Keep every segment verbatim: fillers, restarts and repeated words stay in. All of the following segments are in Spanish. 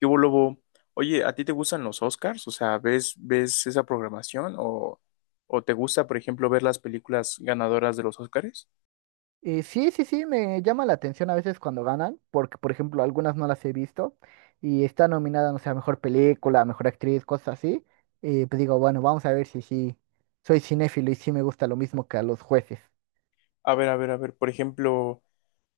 ¿Qué hubo, Lobo? Oye, ¿a ti te gustan los Oscars? O sea, ¿ves, ves esa programación? ¿O, o te gusta, por ejemplo, ver las películas ganadoras de los Oscars? Eh, sí, sí, sí, me llama la atención a veces cuando ganan, porque por ejemplo algunas no las he visto y está nominada, no sé, a mejor película, a mejor actriz, cosas así. Eh, pues digo, bueno, vamos a ver si sí soy cinéfilo y sí me gusta lo mismo que a los jueces. A ver, a ver, a ver, por ejemplo,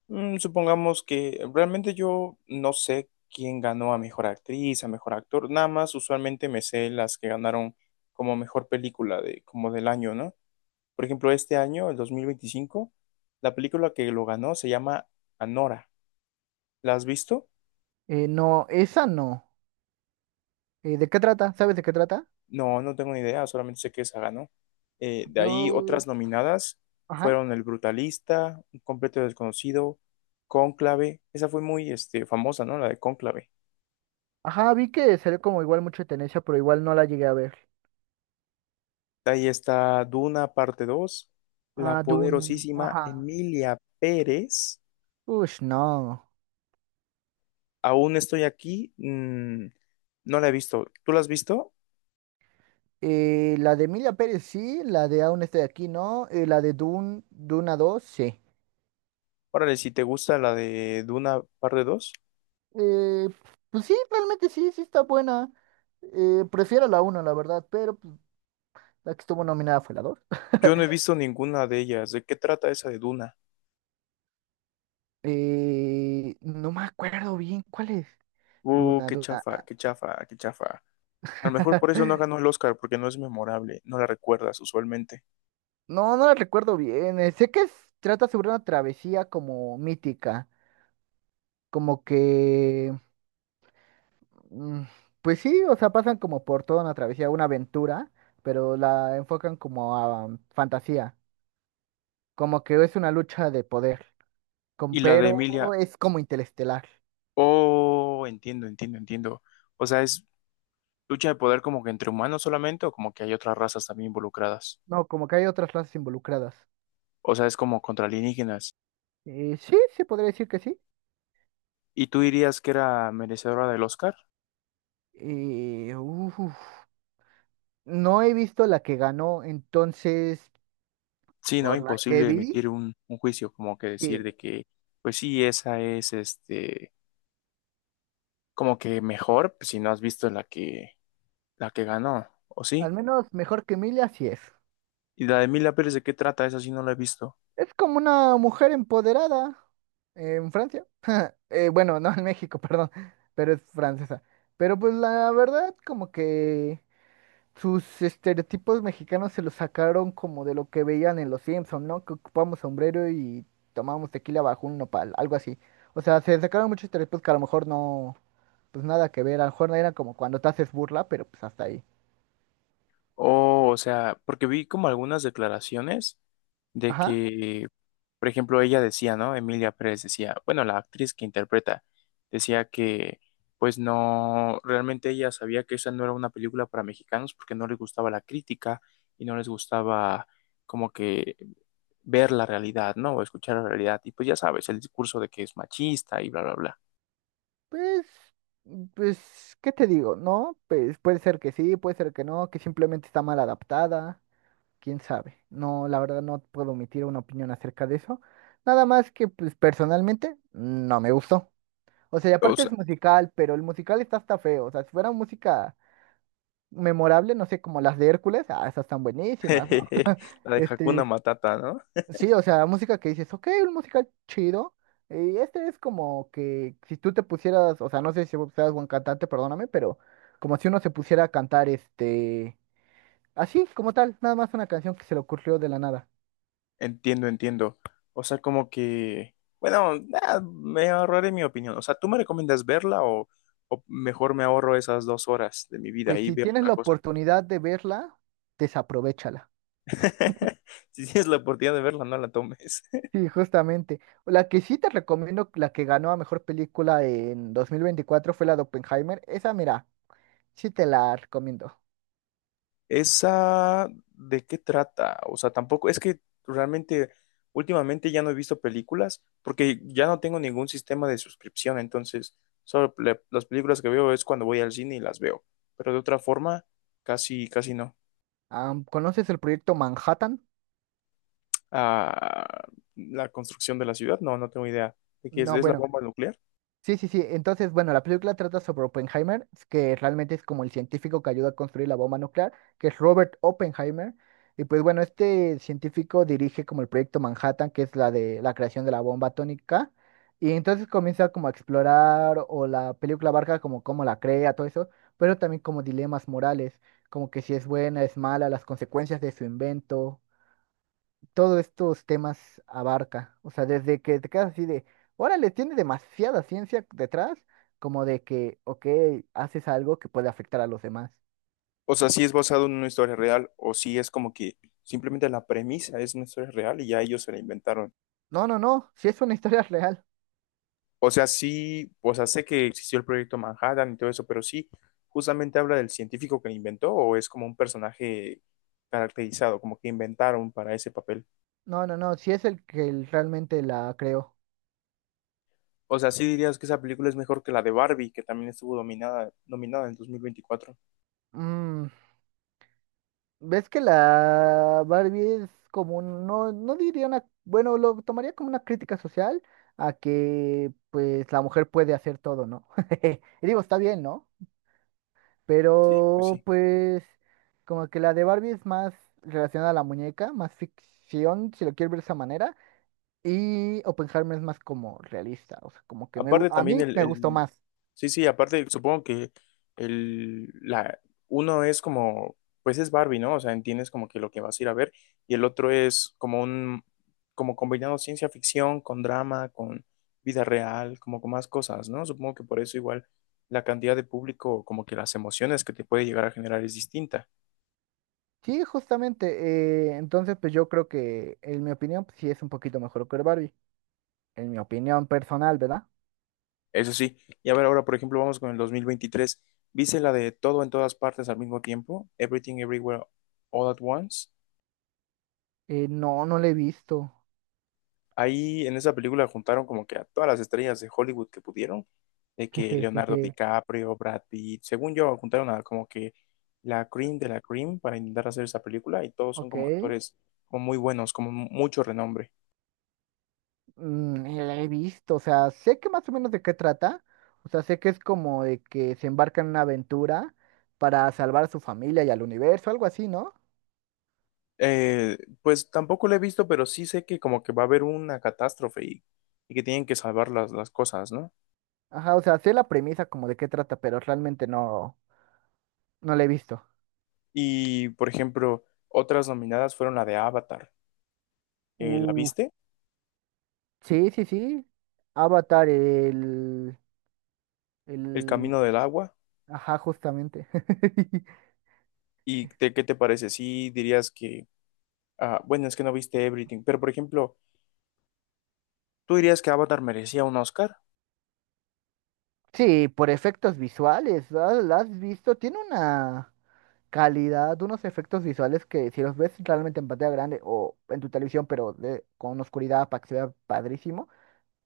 mm, supongamos que realmente yo no sé quién ganó a mejor actriz, a mejor actor, nada más usualmente me sé las que ganaron como mejor película de, como del año, ¿no? Por ejemplo, este año, el dos mil veinticinco, la película que lo ganó se llama Anora. ¿La has visto? Eh, no, esa no. Eh, ¿de qué trata? ¿Sabes de qué trata? No, no tengo ni idea, solamente sé que esa ganó. Eh, de ahí Yo, otras nominadas ajá, fueron El Brutalista, Un Completo Desconocido, Cónclave, esa fue muy este, famosa, ¿no? La de Cónclave. ajá, vi que salió como igual mucho de tendencia, pero igual no la llegué a ver. De ahí está Duna, parte dos, la Ah, Dune, poderosísima ajá. Emilia Pérez. Ush, no. Aún estoy aquí, mm, no la he visto. ¿Tú la has visto? Eh, la de Emilia Pérez sí, la de Aún estoy aquí no, eh, la de Dune, Duna dos sí. Órale, si te gusta la de Duna, parte dos. Eh, pues sí, realmente sí, sí está buena. Eh, prefiero la uno la verdad, pero pues, la que estuvo nominada fue la dos. Yo no he visto ninguna de ellas. ¿De qué trata esa de Duna? Eh, no me acuerdo bien cuál es. Uh, Duna, qué Duna. chafa, qué chafa, qué chafa. A lo mejor por eso no ganó el Oscar, porque no es memorable, no la recuerdas usualmente. No, no la recuerdo bien. eh, Sé que es- trata sobre una travesía como mítica, como que. Mm. Pues sí, o sea, pasan como por toda una travesía, una aventura, pero la enfocan como a um, fantasía, como que es una lucha de poder, con, Y la de pero Emilia, es como interestelar, oh, entiendo, entiendo, entiendo. O sea, es lucha de poder como que entre humanos solamente o como que hay otras razas también involucradas. no, como que hay otras razas involucradas. O sea, es como contra alienígenas. Eh, sí, sí, podría decir que sí. ¿Y tú dirías que era merecedora del Oscar? Eh, uf, no he visto la que ganó, entonces, Sí, ¿no? por la que Imposible vi, emitir un, un juicio, como que decir sí, de que, pues sí, esa es este, como que mejor, pues, si no has visto la que, la que ganó, ¿o al sí? menos mejor que Emilia sí es. ¿Y la de Emilia Pérez de qué trata? Esa sí no la he visto. Es como una mujer empoderada en Francia. Eh, bueno, no en México, perdón, pero es francesa. Pero pues la verdad, como que sus estereotipos mexicanos se los sacaron como de lo que veían en los Simpson, ¿no? Que ocupamos sombrero y tomábamos tequila bajo un nopal, algo así. O sea, se sacaron muchos estereotipos que a lo mejor no, pues nada que ver, a lo mejor no era como cuando te haces burla, pero pues hasta ahí. Oh, o sea, porque vi como algunas declaraciones de Ajá, que, por ejemplo, ella decía, ¿no? Emilia Pérez decía, bueno, la actriz que interpreta, decía que, pues no, realmente ella sabía que esa no era una película para mexicanos porque no les gustaba la crítica y no les gustaba como que ver la realidad, ¿no? O escuchar la realidad. Y pues ya sabes, el discurso de que es machista y bla, bla, bla. pues, pues, ¿qué te digo? ¿No? Pues puede ser que sí, puede ser que no, que simplemente está mal adaptada. Quién sabe. No, la verdad no puedo emitir una opinión acerca de eso. Nada más que, pues, personalmente, no me gustó. O sea, y O aparte es sea, musical, pero el musical está hasta feo. O sea, si fuera música memorable, no sé, como las de Hércules, ah, esas están buenísimas, ¿no? la de Hakuna Este, Matata, ¿no? sí, o sea, música que dices, ok, un musical chido. Y este es como que si tú te pusieras, o sea, no sé si vos seas buen cantante, perdóname, pero como si uno se pusiera a cantar, este, así, como tal, nada más una canción que se le ocurrió de la nada. Entiendo, entiendo. O sea, como que, bueno, nah, me ahorraré mi opinión. O sea, ¿tú me recomiendas verla o, o mejor me ahorro esas dos horas de mi vida Pues y si veo tienes otra la cosa? oportunidad de verla, desaprovechala. Si tienes la oportunidad de verla, no la tomes. Sí, justamente. La que sí te recomiendo, la que ganó a mejor película en dos mil veinticuatro fue la de Oppenheimer. Esa, mira, sí te la recomiendo. ¿Esa de qué trata? O sea, tampoco, es que realmente últimamente ya no he visto películas porque ya no tengo ningún sistema de suscripción, entonces solo le- las películas que veo es cuando voy al cine y las veo, pero de otra forma, casi, casi no. Am, ¿conoces el proyecto Manhattan? A la construcción de la ciudad. No, no tengo idea de qué es. No, ¿Es la bueno, bomba nuclear? sí, sí, sí. Entonces, bueno, la película trata sobre Oppenheimer, que realmente es como el científico que ayuda a construir la bomba nuclear, que es Robert Oppenheimer. Y pues bueno, este científico dirige como el proyecto Manhattan, que es la de la creación de la bomba atómica. Y entonces comienza como a explorar, o la película abarca como cómo la crea, todo eso, pero también como dilemas morales, como que si es buena, es mala, las consecuencias de su invento, todos estos temas abarca. O sea, desde que te quedas así de, órale, tiene demasiada ciencia detrás, como de que, ok, haces algo que puede afectar a los demás. O sea, si es basado en una historia real o si es como que simplemente la premisa es una historia real y ya ellos se la inventaron. No, no, no, si es una historia real. O sea, sí, o sea, sé que existió el proyecto Manhattan y todo eso, pero sí, justamente habla del científico que lo inventó o es como un personaje caracterizado, como que inventaron para ese papel. No, no, no, si es el que el- realmente la creó. O sea, sí dirías que esa película es mejor que la de Barbie, que también estuvo dominada, nominada en dos mil veinticuatro. Mm, ¿ves que la Barbie es como, un- no, no diría una, bueno, lo tomaría como una crítica social a que, pues, la mujer puede hacer todo, ¿no? Y digo, está bien, ¿no? Sí, pues Pero sí. pues como que la de Barbie es más relacionada a la muñeca, más ficción, si lo quieres ver de esa manera. Y Oppenheimer es más como realista, o sea, como que me, gu- Aparte a también mí el, me gustó el- más. sí, sí, aparte supongo que el, la, uno es como, pues es Barbie, ¿no? O sea, entiendes como que lo que vas a ir a ver y el otro es como un, como combinado ciencia ficción con drama, con vida real, como con más cosas, ¿no? Supongo que por eso igual la cantidad de público, como que las emociones que te puede llegar a generar es distinta. Sí, justamente. Eh, entonces pues yo creo que en mi opinión pues, sí es un poquito mejor que Barbie. En mi opinión personal, ¿verdad? Eso sí, y a ver, ahora por ejemplo vamos con el dos mil veintitrés. ¿Viste la de todo en todas partes al mismo tiempo? Everything Everywhere All at Once. Eh, no, no la he visto. Ahí en esa película juntaron como que a todas las estrellas de Hollywood que pudieron, de que Leonardo DiCaprio, Brad Pitt, según yo, juntaron a como que la cream de la cream para intentar hacer esa película y todos son Ok. como actores como muy buenos, como mucho renombre. Mm, eh, la he visto, o sea, sé que más o menos de qué trata, o sea, sé que es como de que se embarcan en una aventura para salvar a su familia y al universo, algo así, ¿no? Eh, pues tampoco lo he visto, pero sí sé que como que va a haber una catástrofe y, y que tienen que salvar las, las cosas, ¿no? Ajá, o sea, sé la premisa como de qué trata, pero realmente no, no la he visto. Y por ejemplo, otras nominadas fueron la de Avatar. Eh, ¿la Uh, viste? sí, sí, sí, Avatar, el, El el, Camino del Agua. ajá, justamente. ¿Y te- qué te parece? ¿Sí dirías que ah, bueno, es que no viste Everything, pero por ejemplo, ¿tú dirías que Avatar merecía un Oscar? Sí, por efectos visuales, ¿la la has visto? Tiene una calidad, unos efectos visuales que si los ves realmente en pantalla grande o en tu televisión, pero de- con oscuridad para que se vea padrísimo,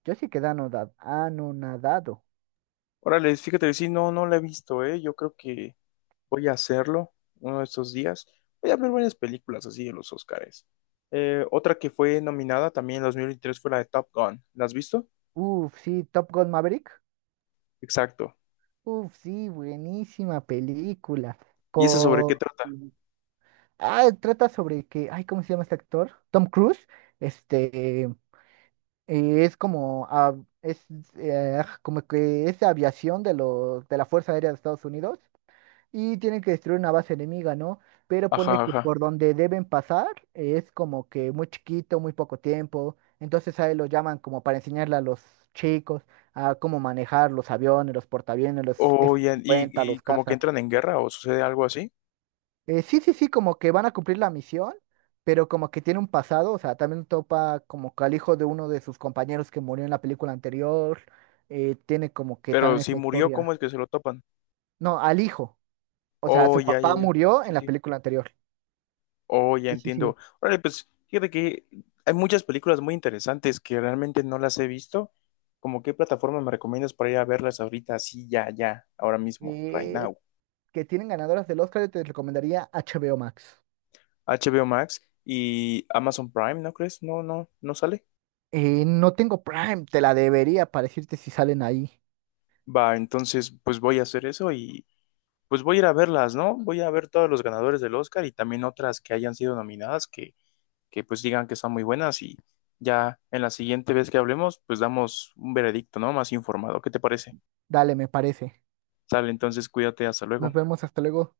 yo sí quedé anoda- anonadado. Órale, fíjate, sí, no, no la he visto, ¿eh? Yo creo que voy a hacerlo uno de estos días. Voy a ver varias películas así de los Oscars. Eh, otra que fue nominada también en dos mil veintitrés fue la de Top Gun. ¿La has visto? Uf, sí, Top Gun Maverick. Exacto. Uf, sí, buenísima película. ¿Y esa sobre Con... qué trata? Ah, trata sobre que, ay, ¿cómo se llama este actor? Tom Cruise. Este, eh, es como, ah, es eh, como que es de aviación de, los de la Fuerza Aérea de Estados Unidos y tienen que destruir una base enemiga, ¿no? Pero Ajá, pone que ajá. por donde deben pasar eh, es como que muy chiquito, muy poco tiempo. Entonces ahí lo llaman como para enseñarle a los chicos a cómo manejar los aviones, los portaaviones, los O, y, y, F cincuenta, y los como que cazas. entran en guerra o sucede algo así. Eh, sí, sí, sí, como que van a cumplir la misión, pero como que tiene un pasado, o sea, también topa como que al hijo de uno de sus compañeros que murió en la película anterior, eh, tiene como que Pero también si esa murió, ¿cómo historia. es que se lo topan? No, al hijo, o sea, Oh, su ya, ya, papá ya. murió en Sí, la sí. película anterior. Oh, ya Sí, sí, sí. entiendo. Órale, pues fíjate que hay muchas películas muy interesantes que realmente no las he visto. ¿Cómo qué plataforma me recomiendas para ir a verlas ahorita, así, ya, ya, ahora mismo, right eh, now? que tienen ganadoras del Oscar, yo te recomendaría H B O Max. H B O Max y Amazon Prime, ¿no crees? No, no, no sale. Eh, no tengo Prime, te la debería para decirte si salen ahí. Va, entonces, pues voy a hacer eso y pues voy a ir a verlas, ¿no? Voy a ver todos los ganadores del Oscar y también otras que hayan sido nominadas que, que pues digan que son muy buenas y ya en la siguiente vez que hablemos, pues damos un veredicto, ¿no? Más informado. ¿Qué te parece? Dale, me parece. Sale, entonces cuídate, hasta Nos luego. vemos, hasta luego.